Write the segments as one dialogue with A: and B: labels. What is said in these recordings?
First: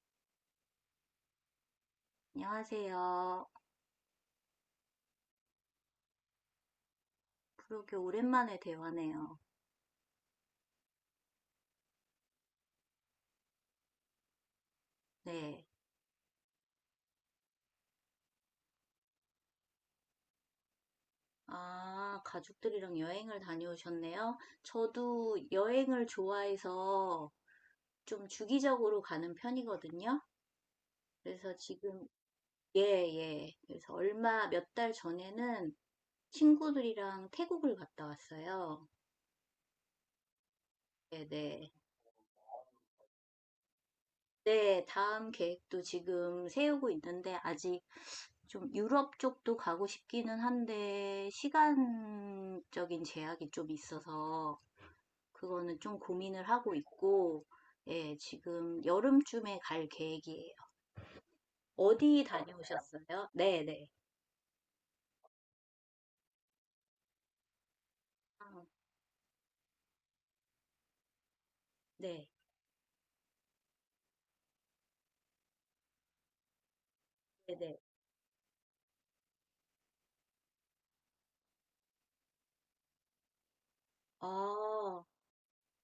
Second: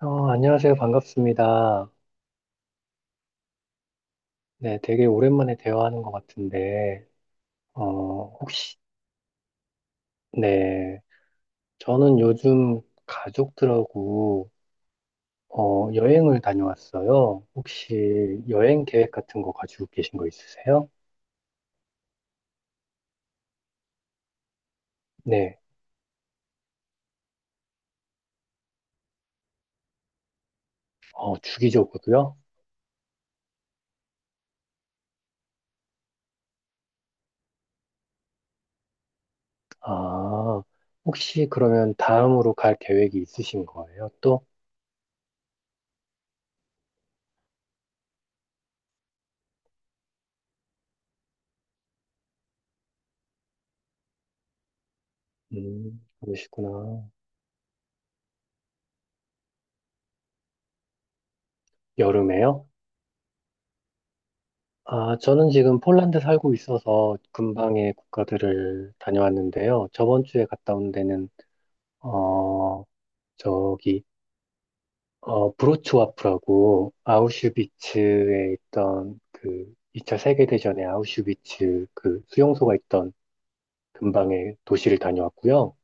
A: 안녕하세요. 반갑습니다.
B: 안녕하세요.
A: 네, 되게 오랜만에 대화하는 것 같은데,
B: 그러게 오랜만에
A: 혹시,
B: 대화네요.
A: 네, 저는 요즘 가족들하고,
B: 네.
A: 여행을 다녀왔어요. 혹시 여행 계획 같은 거 가지고 계신 거 있으세요?
B: 아, 가족들이랑 여행을 다녀오셨네요. 저도
A: 네,
B: 여행을 좋아해서 좀 주기적으로 가는 편이거든요. 그래서 지금,
A: 주기적으로요?
B: 예, 예. 그래서 몇 달 전에는 친구들이랑 태국을 갔다 왔어요.
A: 아, 혹시
B: 네네.
A: 그러면 다음으로 갈 계획이 있으신 거예요? 또?
B: 네, 다음 계획도 지금 세우고 있는데, 아직 좀 유럽 쪽도 가고 싶기는 한데, 시간적인 제약이 좀 있어서, 그거는 좀 고민을 하고
A: 그러시구나.
B: 있고, 예, 지금 여름쯤에 갈 계획이에요. 어디
A: 여름에요?
B: 다녀오셨어요? 네네.
A: 아, 저는 지금 폴란드 살고 있어서 근방의
B: 아,
A: 국가들을 다녀왔는데요. 저번 주에 갔다 온 데는,
B: 네,
A: 어, 저기, 브로츠와프라고
B: 네네.
A: 아우슈비츠에 있던 그 2차 세계대전의 아우슈비츠 그 수용소가 있던 근방의 도시를
B: 아,
A: 다녀왔고요.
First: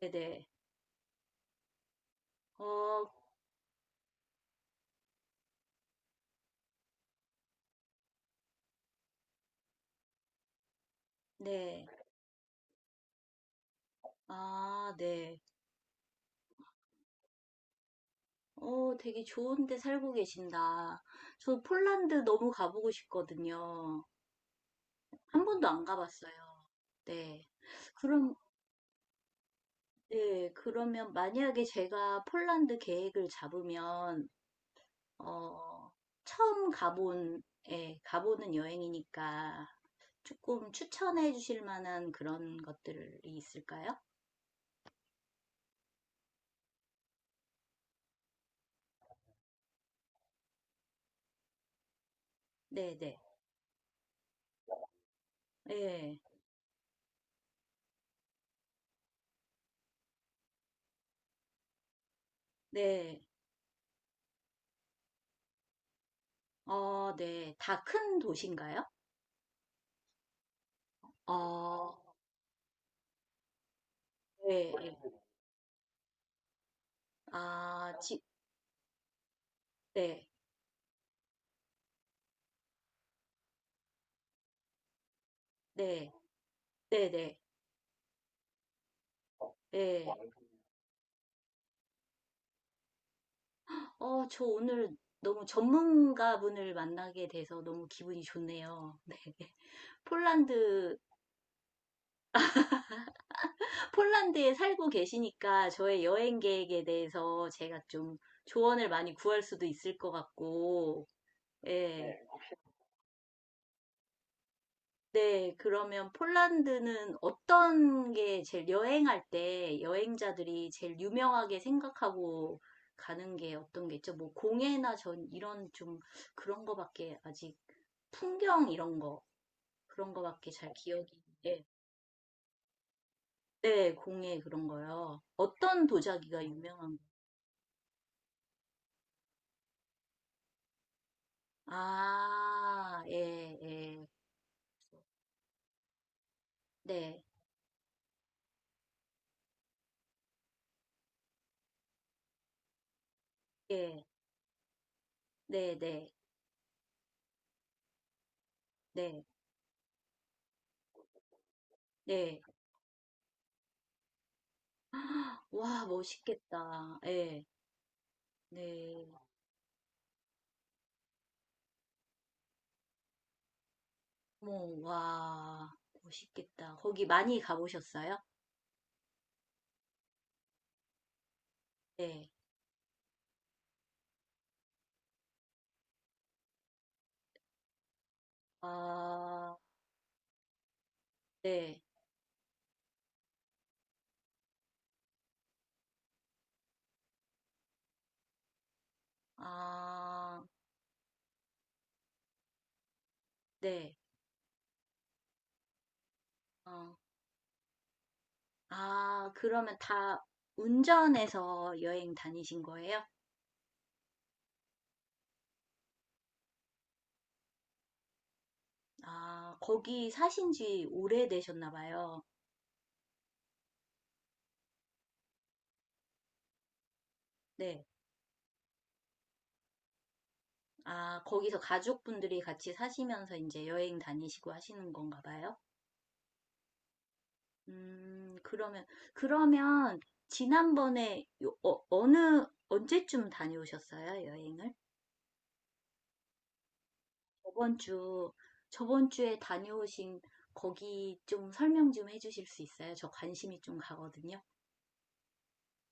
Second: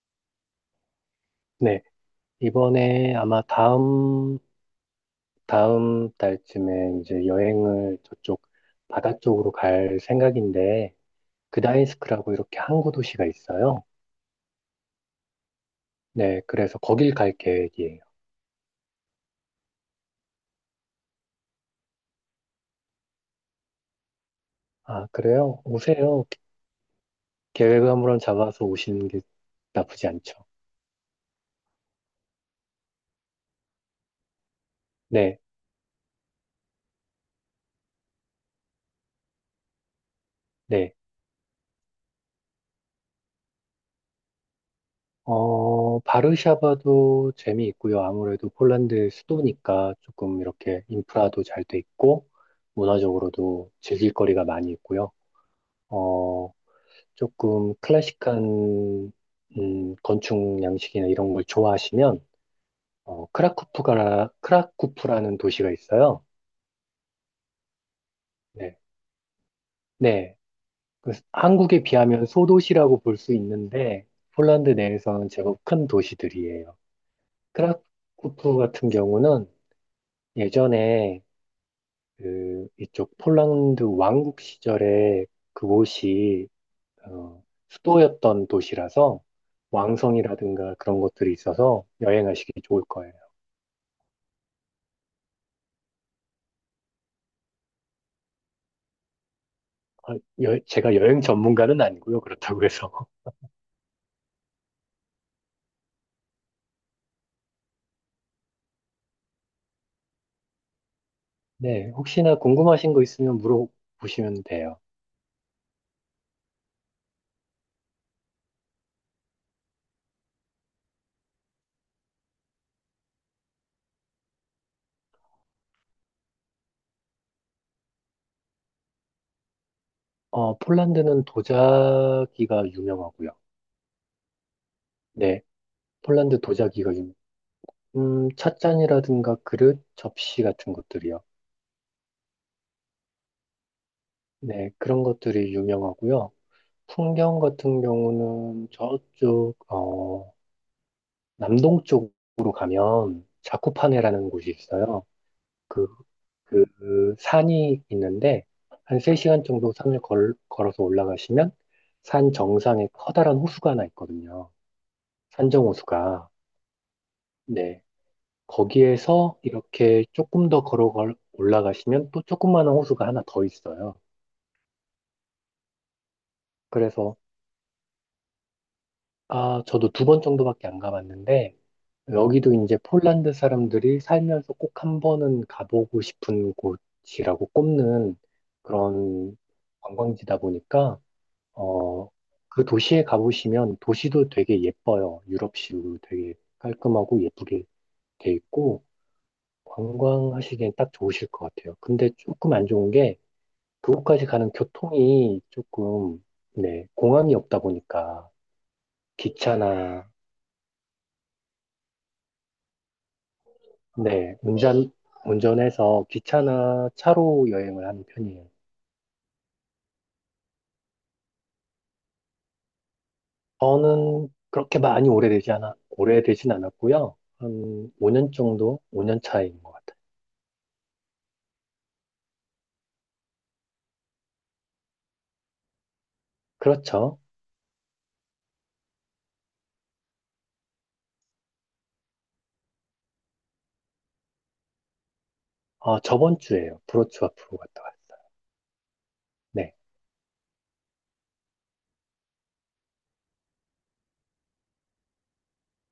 B: 네네.
A: 네.
B: 어,
A: 이번에 아마 다음 달쯤에 이제 여행을 저쪽 바다 쪽으로 갈 생각인데,
B: 네.
A: 그다인스크라고 이렇게 항구 도시가 있어요.
B: 아, 네.
A: 네, 그래서 거길 갈 계획이에요.
B: 되게 좋은 데 살고 계신다. 저 폴란드 너무 가보고 싶거든요.
A: 아,
B: 한
A: 그래요?
B: 번도 안
A: 오세요.
B: 가봤어요. 네.
A: 계획을 한번
B: 그럼,
A: 잡아서 오시는 게 나쁘지 않죠.
B: 네, 그러면 만약에 제가 폴란드 계획을 잡으면,
A: 네,
B: 어, 처음 가본, 예, 가보는 여행이니까 조금
A: 네.
B: 추천해 주실 만한 그런 것들이 있을까요?
A: 바르샤바도 재미있고요. 아무래도 폴란드 수도니까 조금 이렇게 인프라도 잘 돼 있고,
B: 네네.
A: 문화적으로도 즐길 거리가 많이 있고요.
B: 네, 예,
A: 어, 조금 클래식한, 건축 양식이나 이런 걸 좋아하시면,
B: 네.
A: 크라쿠프라는 도시가 있어요.
B: 어, 네. 다 큰
A: 네.
B: 도시인가요?
A: 네, 그 한국에
B: 어,
A: 비하면 소도시라고 볼 수 있는데 폴란드
B: 네. 예.
A: 내에서는 제법 큰 도시들이에요.
B: 아,
A: 크라쿠프 같은 경우는
B: 네.
A: 예전에 그 이쪽 폴란드 왕국 시절에
B: 네.
A: 그곳이
B: 네네.
A: 어, 수도였던 도시라서
B: 네. 네.
A: 왕성이라든가 그런 것들이 있어서 여행하시기 좋을 거예요.
B: 저 오늘 너무 전문가분을 만나게 돼서 너무 기분이 좋네요. 네.
A: 아, 제가
B: 폴란드,
A: 여행 전문가는 아니고요. 그렇다고 해서.
B: 폴란드에 살고 계시니까 저의 여행 계획에 대해서 제가 좀 조언을 많이 구할 수도 있을 것 같고, 예.
A: 네,
B: 네.
A: 혹시나 궁금하신 거 있으면 물어보시면 돼요.
B: 네, 그러면 폴란드는 어떤 게 제일 여행할 때 여행자들이 제일 유명하게 생각하고 가는 게 어떤 게 있죠? 뭐 공예나 전 이런 좀 그런 거밖에 아직 풍경 이런 거. 그런 거밖에 잘 기억이
A: 폴란드는
B: 예.
A: 도자기가 유명하고요.
B: 네, 공예 그런 거요.
A: 네,
B: 어떤
A: 폴란드
B: 도자기가
A: 도자기가
B: 유명한 거?
A: 유명. 찻잔이라든가 그릇, 접시 같은 것들이요.
B: 아, 예, 예.
A: 네, 그런 것들이 유명하고요.
B: 네,
A: 풍경 같은 경우는 저쪽, 남동쪽으로 가면
B: 예,
A: 자쿠파네라는 곳이 있어요.
B: 네,
A: 그,
B: 네,
A: 그 산이 있는데 한
B: 네,
A: 3시간 정도 산을 걸어서 올라가시면 산
B: 네.
A: 정상에 커다란 호수가 하나 있거든요. 산정
B: 와,
A: 호수가.
B: 멋있겠다. 예,
A: 네,
B: 네.
A: 거기에서 이렇게 조금 더 걸어 올라가시면 또 조그마한 호수가 하나 더 있어요.
B: 뭐, 와, 멋있겠다. 거기
A: 그래서
B: 많이 가보셨어요?
A: 아, 저도 2번 정도밖에 안 가봤는데
B: 네.
A: 여기도 이제 폴란드 사람들이 살면서 꼭 한 번은 가보고 싶은 곳이라고 꼽는 그런
B: 아,
A: 관광지다 보니까
B: 네.
A: 어, 그 도시에 가보시면 도시도 되게 예뻐요. 유럽식으로 되게 깔끔하고 예쁘게 돼 있고
B: 아,
A: 관광하시기엔 딱 좋으실 것 같아요. 근데 조금 안 좋은 게
B: 네.
A: 그곳까지 가는 교통이 조금, 네,
B: 어.
A: 공항이 없다 보니까
B: 아, 그러면
A: 기차나,
B: 다 운전해서 여행 다니신 거예요?
A: 네, 운전해서 기차나 차로 여행을 하는 편이에요.
B: 아, 거기 사신 지 오래되셨나 봐요.
A: 저는 그렇게 많이 오래되지 않아, 오래되진 않았고요.
B: 네.
A: 한 5년 정도, 5년 차인 것 같아요.
B: 아, 거기서 가족분들이 같이 사시면서 이제 여행 다니시고 하시는 건가 봐요.
A: 그렇죠.
B: 음, 그러면, 그러면, 지난번에, 언제쯤 다녀오셨어요, 여행을?
A: 아, 저번 주에요. 브로츠와프로
B: 저번
A: 갔다 왔어요.
B: 주, 저번 주에
A: 네.
B: 다녀오신 거기 좀 설명 좀 해주실 수 있어요? 저 관심이 좀 가거든요.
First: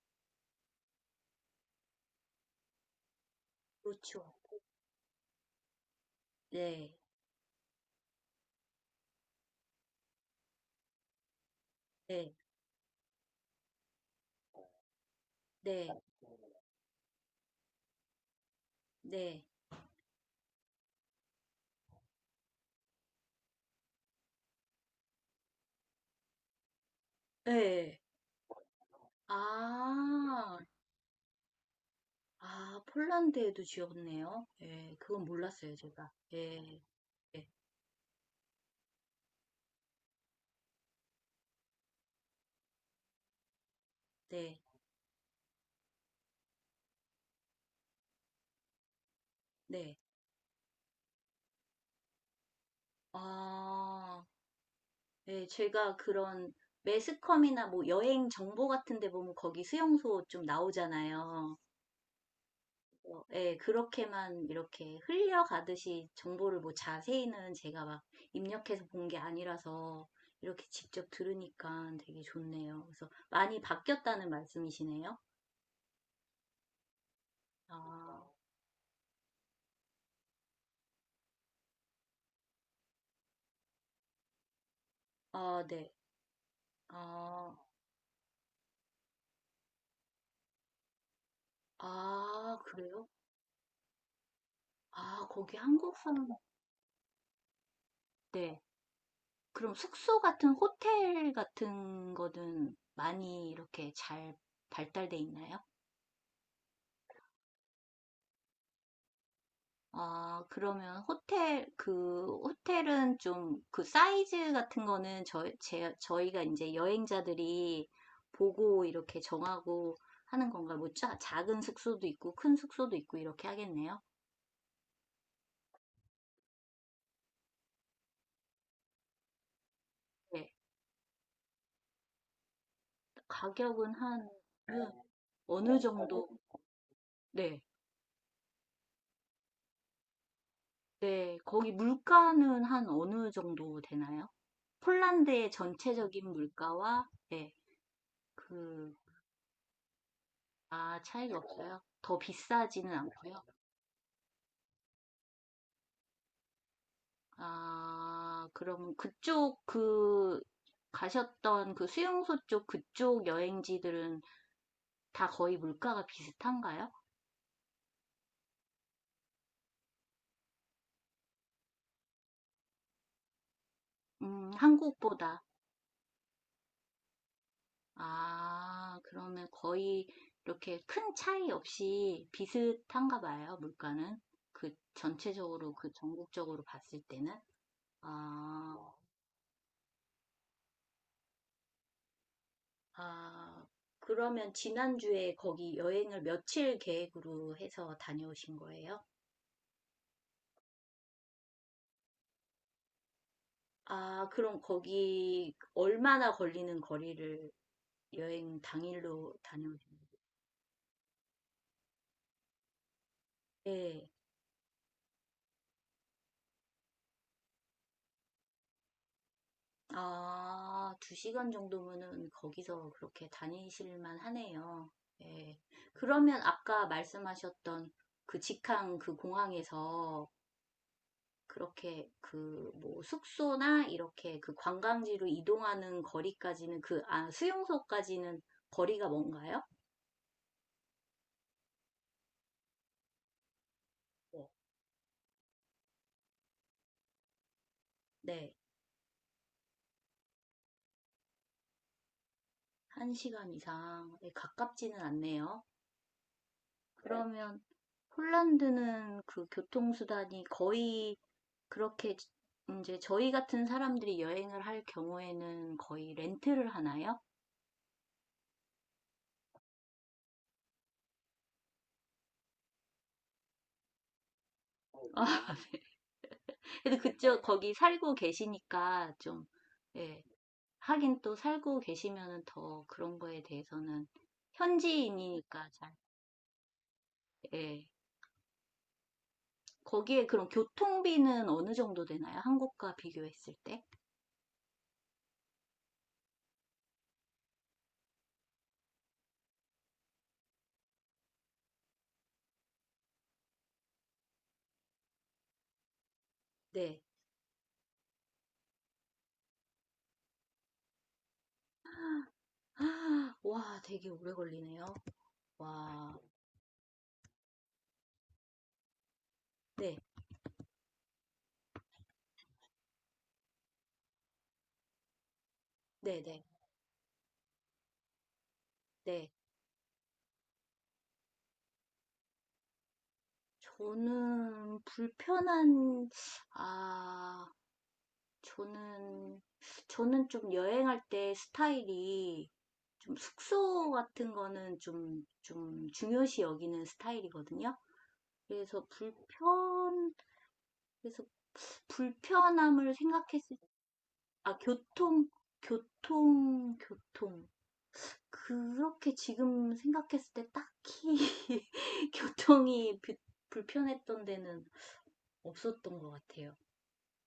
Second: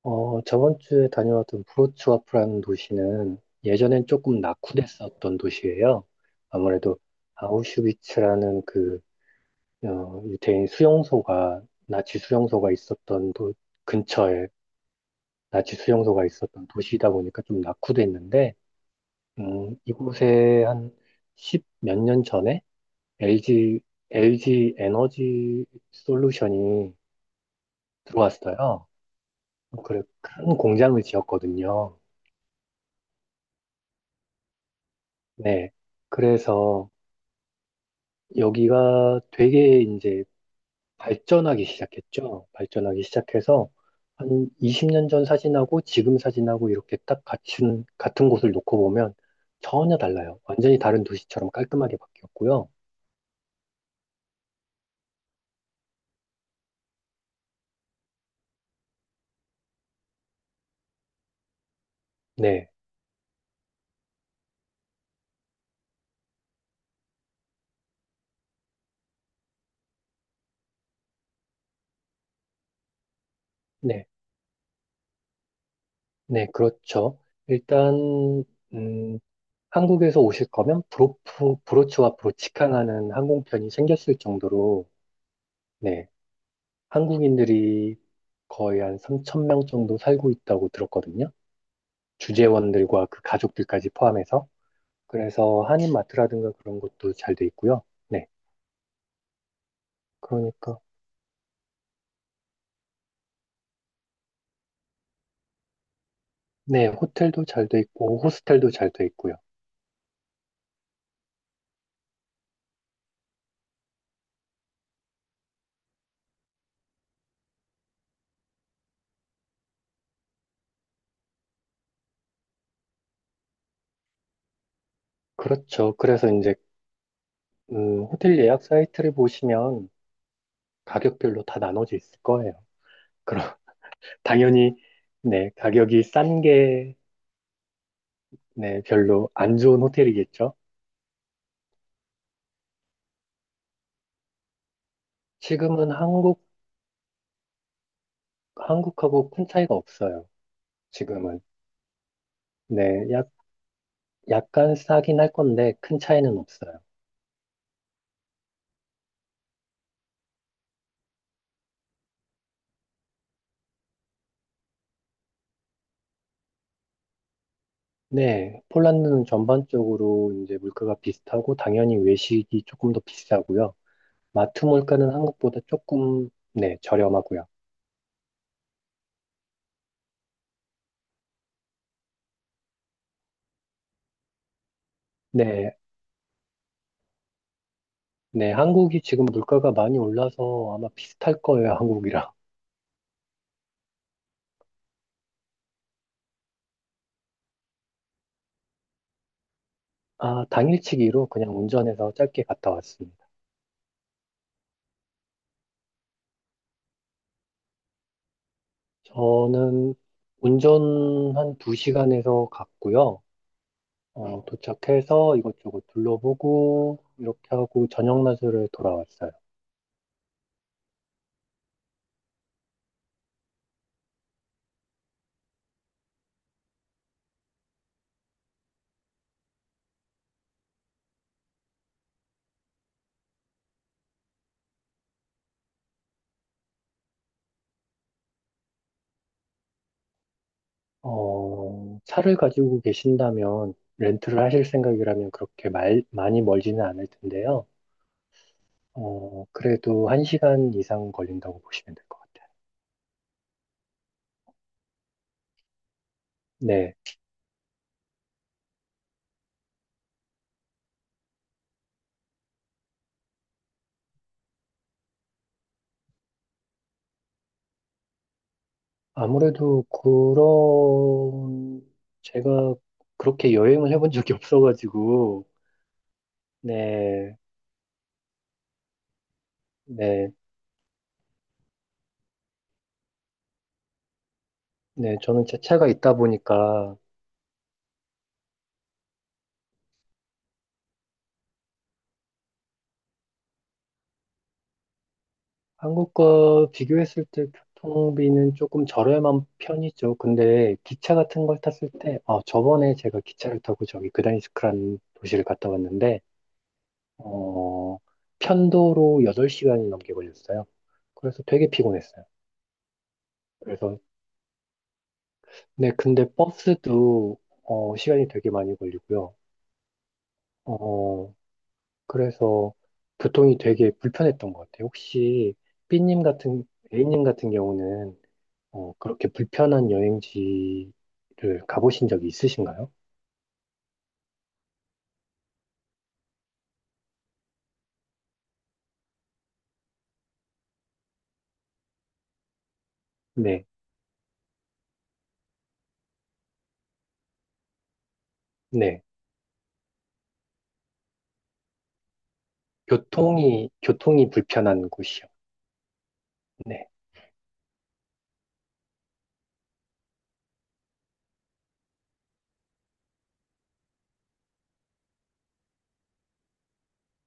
A: 저번 주에 다녀왔던 브로츠와프라는 도시는 예전엔
B: 그렇죠.
A: 조금 낙후됐었던 도시예요.
B: 네,
A: 아무래도 아우슈비츠라는 유태인 수용소가, 나치
B: 네,
A: 수용소가 있었던 근처에 나치
B: 네,
A: 수용소가 있었던 도시이다 보니까 좀 낙후됐는데,
B: 네,
A: 이곳에 한 십몇 년 전에 LG, LG 에너지 솔루션이
B: 네.
A: 들어왔어요. 그래, 큰
B: 아,
A: 공장을 지었거든요.
B: 아, 폴란드에도 지었네요. 예, 그건
A: 네.
B: 몰랐어요, 제가. 예,
A: 그래서
B: 예,
A: 여기가 되게 이제 발전하기 시작했죠. 발전하기 시작해서 한
B: 네,
A: 20년 전 사진하고 지금 사진하고 이렇게 딱 같은 곳을 놓고 보면
B: 네.
A: 전혀 달라요. 완전히 다른 도시처럼 깔끔하게 바뀌었고요.
B: 아, 예, 제가 그런 매스컴이나 뭐 여행 정보 같은 데 보면 거기 수용소 좀 나오잖아요.
A: 네,
B: 예, 그렇게만 이렇게 흘려가듯이 정보를 뭐 자세히는 제가 막 입력해서 본 게 아니라서 이렇게 직접 들으니까 되게 좋네요. 그래서 많이
A: 네,
B: 바뀌었다는 말씀이시네요.
A: 네, 그렇죠. 일단,
B: 아,
A: 음, 한국에서 오실 거면 브로치와 브로치캉하는 항공편이 생겼을 정도로,
B: 아, 네.
A: 네,
B: 아,
A: 한국인들이 거의 한 3천 명 정도 살고 있다고 들었거든요.
B: 아, 그래요?
A: 주재원들과 그 가족들까지 포함해서.
B: 아, 거기
A: 그래서
B: 한국 사람
A: 한인마트라든가 그런 것도 잘 돼 있고요. 네.
B: 네. 그럼 숙소 같은
A: 그러니까,
B: 호텔 같은 거는 많이 이렇게 잘 발달돼 있나요?
A: 네. 호텔도 잘 돼 있고, 호스텔도 잘 돼 있고요.
B: 아, 그러면 호텔 그 호텔은 좀 그 사이즈 같은 거는 저희가 이제 여행자들이 보고 이렇게 정하고 하는 건가? 뭐 작은 숙소도 있고 큰 숙소도 있고 이렇게 하겠네요.
A: 그렇죠. 그래서 이제, 호텔 예약 사이트를 보시면
B: 네.
A: 가격별로 다 나눠져 있을 거예요. 그럼,
B: 가격은 한 네,
A: 당연히, 네.
B: 어느
A: 가격이
B: 정도?
A: 싼 게,
B: 네.
A: 네. 별로 안 좋은 호텔이겠죠.
B: 네, 거기 물가는 한 어느 정도 되나요? 폴란드의
A: 지금은
B: 전체적인
A: 한국,
B: 물가와, 네, 그,
A: 한국하고 큰 차이가 없어요.
B: 아, 차이가
A: 지금은.
B: 없어요? 더 비싸지는
A: 네. 약,
B: 않고요.
A: 약간 싸긴 할 건데, 큰 차이는 없어요.
B: 아, 그럼 그쪽, 가셨던 그 수용소 쪽 그쪽 여행지들은 다 거의 물가가 비슷한가요?
A: 네, 폴란드는 전반적으로 이제 물가가 비슷하고 당연히 외식이 조금 더 비싸고요. 마트 물가는
B: 한국보다.
A: 한국보다 조금 네, 저렴하고요.
B: 아, 그러면 거의 이렇게 큰 차이 없이 비슷한가 봐요, 물가는. 그 전체적으로,
A: 네,
B: 그 전국적으로 봤을 때는.
A: 네,
B: 아,
A: 한국이 지금 물가가 많이 올라서 아마 비슷할 거예요, 한국이랑.
B: 아, 그러면 지난주에 거기 여행을 며칠 계획으로 해서 다녀오신 거예요?
A: 아, 당일치기로 그냥 운전해서 짧게 갔다 왔습니다.
B: 아, 그럼 거기 얼마나 걸리는 거리를 여행 당일로 다녀오신
A: 저는 운전 한 두시간에서 갔고요.
B: 거예요?
A: 도착해서 이것저것 둘러보고 이렇게 하고 저녁 낮으로 돌아왔어요.
B: 아, 2시간 정도면은 거기서 그렇게 다니실만 하네요. 예. 그러면 아까 말씀하셨던 그 직항 그 공항에서 그렇게 그 뭐 숙소나 이렇게 그 관광지로 이동하는 거리까지는 그, 아, 수용소까지는 거리가 뭔가요?
A: 차를 가지고 계신다면 렌트를
B: 네.
A: 하실 생각이라면 그렇게 많이 멀지는 않을 텐데요.
B: 네.
A: 그래도 1시간 이상 걸린다고 보시면 될 것 같아요.
B: 1시간 이상. 네, 가깝지는 않네요. 네.
A: 네.
B: 그러면 폴란드는 그 교통수단이 거의 그렇게 이제 저희 같은 사람들이 여행을 할 경우에는 거의 렌트를 하나요?
A: 아무래도 그런 제가 그렇게 여행을 해본 적이 없어가지고
B: 근데
A: 네.
B: 그쪽 거기 살고 계시니까 좀, 예,
A: 네.
B: 하긴 또 살고 계시면은 더 그런 거에 대해서는
A: 네. 저는 제
B: 현지인이니까
A: 차가
B: 잘,
A: 있다 보니까
B: 예. 거기에 그럼 교통비는 어느 정도 되나요? 한국과 비교했을 때?
A: 한국과 비교했을 때 교통비는 조금 저렴한 편이죠. 근데 기차 같은 걸 탔을 때, 저번에 제가 기차를 타고 저기 그다니스크라는 도시를 갔다 왔는데,
B: 네.
A: 어, 편도로 8시간이 넘게 걸렸어요. 그래서 되게 피곤했어요.
B: 아, 와,
A: 그래서,
B: 되게 오래 걸리네요.
A: 네,
B: 와,
A: 근데 버스도, 시간이 되게 많이 걸리고요.
B: 네,
A: 어, 그래서 교통이 되게 불편했던 것 같아요. 혹시 b
B: 네,
A: 님
B: 네,
A: 같은, A님 같은 경우는 그렇게
B: 네.
A: 불편한 여행지를 가보신 적이 있으신가요?
B: 저는 불편한, 아, 저는, 저는 좀 여행할 때 스타일이 좀
A: 네,
B: 숙소 같은 거는 좀, 좀 중요시 여기는 스타일이거든요. 그래서
A: 네.
B: 불편, 그래서 불편함을 생각했을, 때,
A: 교통이
B: 아,
A: 불편한 곳이요.
B: 교통, 교통,
A: 네.
B: 교통. 그렇게 지금 생각했을 때 딱히 교통이 불편했던 데는 없었던 것 같아요.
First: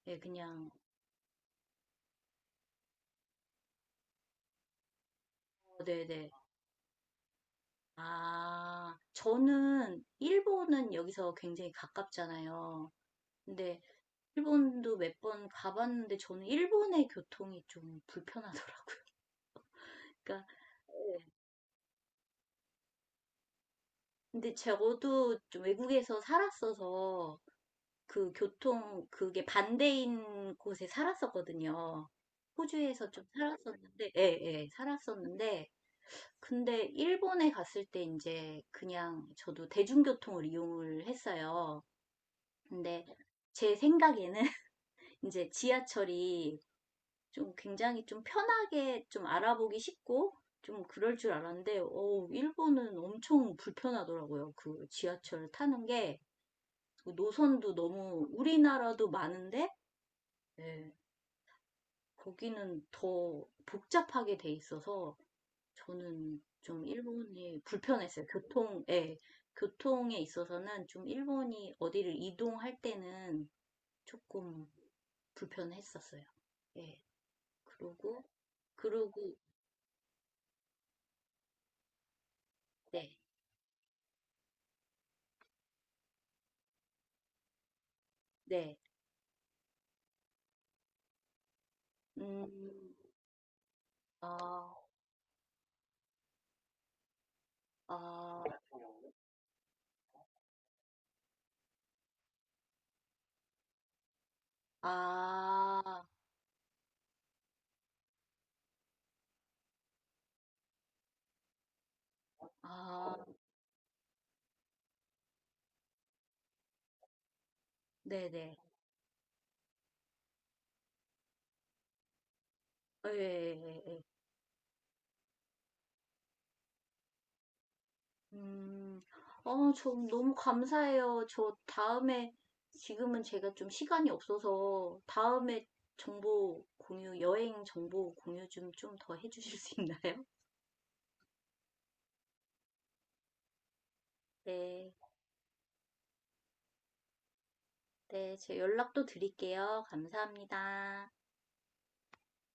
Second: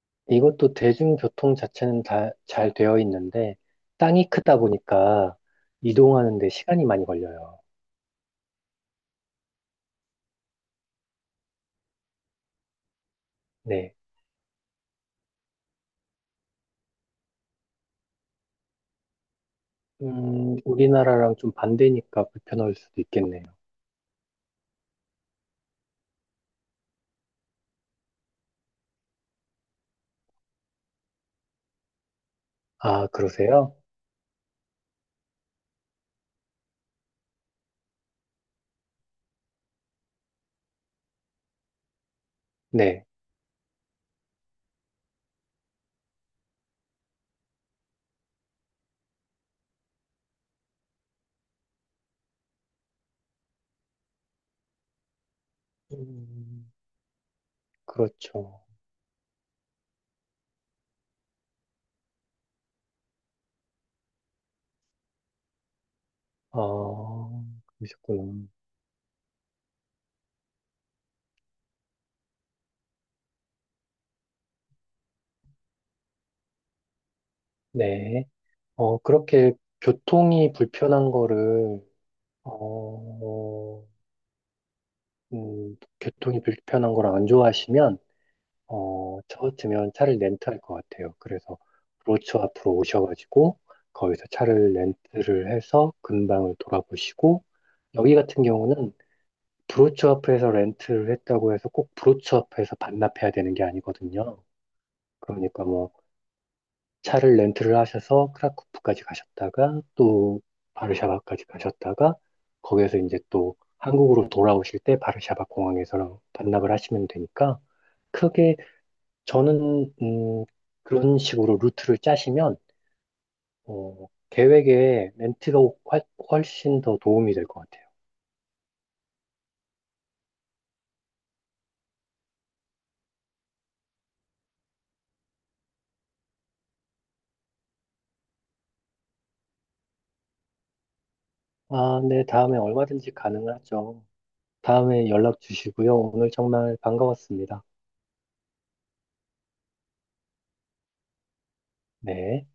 B: 예, 그냥,
A: 이것도 대중교통 자체는 다 잘 되어 있는데, 땅이 크다 보니까
B: 어, 네네.
A: 이동하는데 시간이 많이 걸려요.
B: 아, 저는 일본은 여기서 굉장히 가깝잖아요. 근데
A: 네.
B: 일본도 몇 번 가봤는데 저는 일본의 교통이 좀 불편하더라고요. 그러니까, 예.
A: 우리나라랑 좀 반대니까 불편할 수도 있겠네요.
B: 근데 저도 좀 외국에서 살았어서 그 교통, 그게 반대인 곳에 살았었거든요.
A: 아,
B: 호주에서 좀
A: 그러세요?
B: 살았었는데, 예, 예, 살았었는데, 근데 일본에 갔을 때 이제 그냥 저도 대중교통을 이용을 했어요. 근데
A: 네.
B: 제 생각에는 이제 지하철이 좀 굉장히 좀 편하게 좀 알아보기 쉽고 좀 그럴 줄 알았는데, 일본은 엄청 불편하더라고요. 그 지하철 타는 게
A: 음,
B: 노선도 너무
A: 그렇죠.
B: 우리나라도 많은데, 예, 거기는 더 복잡하게 돼 있어서 저는 좀
A: 아,
B: 일본이 불편했어요.
A: 그러셨구나.
B: 교통, 예, 교통에 있어서는 좀 일본이 어디를 이동할 때는 조금 불편했었어요. 예, 그러고,
A: 네. 어,
B: 그러고,
A: 그렇게 교통이 불편한 거를,
B: 네,
A: 어, 교통이 불편한 걸 안 좋아하시면,
B: 네,
A: 저 같으면 차를 렌트할 것 같아요. 그래서 브로처
B: 음,
A: 앞으로 오셔가지고, 거기서 차를
B: 아,
A: 렌트를 해서 근방을 돌아보시고, 여기 같은
B: 아,
A: 경우는 브로처 앞에서 렌트를 했다고 해서 꼭 브로처 앞에서 반납해야 되는 게 아니거든요. 그러니까 뭐,
B: 아,
A: 차를 렌트를 하셔서 크라쿠프까지 가셨다가 또 바르샤바까지 가셨다가 거기에서
B: 아,
A: 이제 또 한국으로 돌아오실 때 바르샤바 공항에서 반납을 하시면 되니까
B: 네네,
A: 크게 저는 그런 식으로 루트를 짜시면
B: 예, 예, 예, 예.
A: 계획에 렌트가 훨씬 더 도움이 될 것 같아요.
B: 음. 저 너무 감사해요. 저 다음에 지금은 제가 좀 시간이 없어서 다음에 정보 공유, 여행 정보 공유 좀 좀 더 해주실 수 있나요?
A: 아, 네, 다음에 얼마든지 가능하죠.
B: 네,
A: 다음에 연락 주시고요. 오늘 정말 반가웠습니다.
B: 네, 제가 연락도 드릴게요. 감사합니다.
A: 네.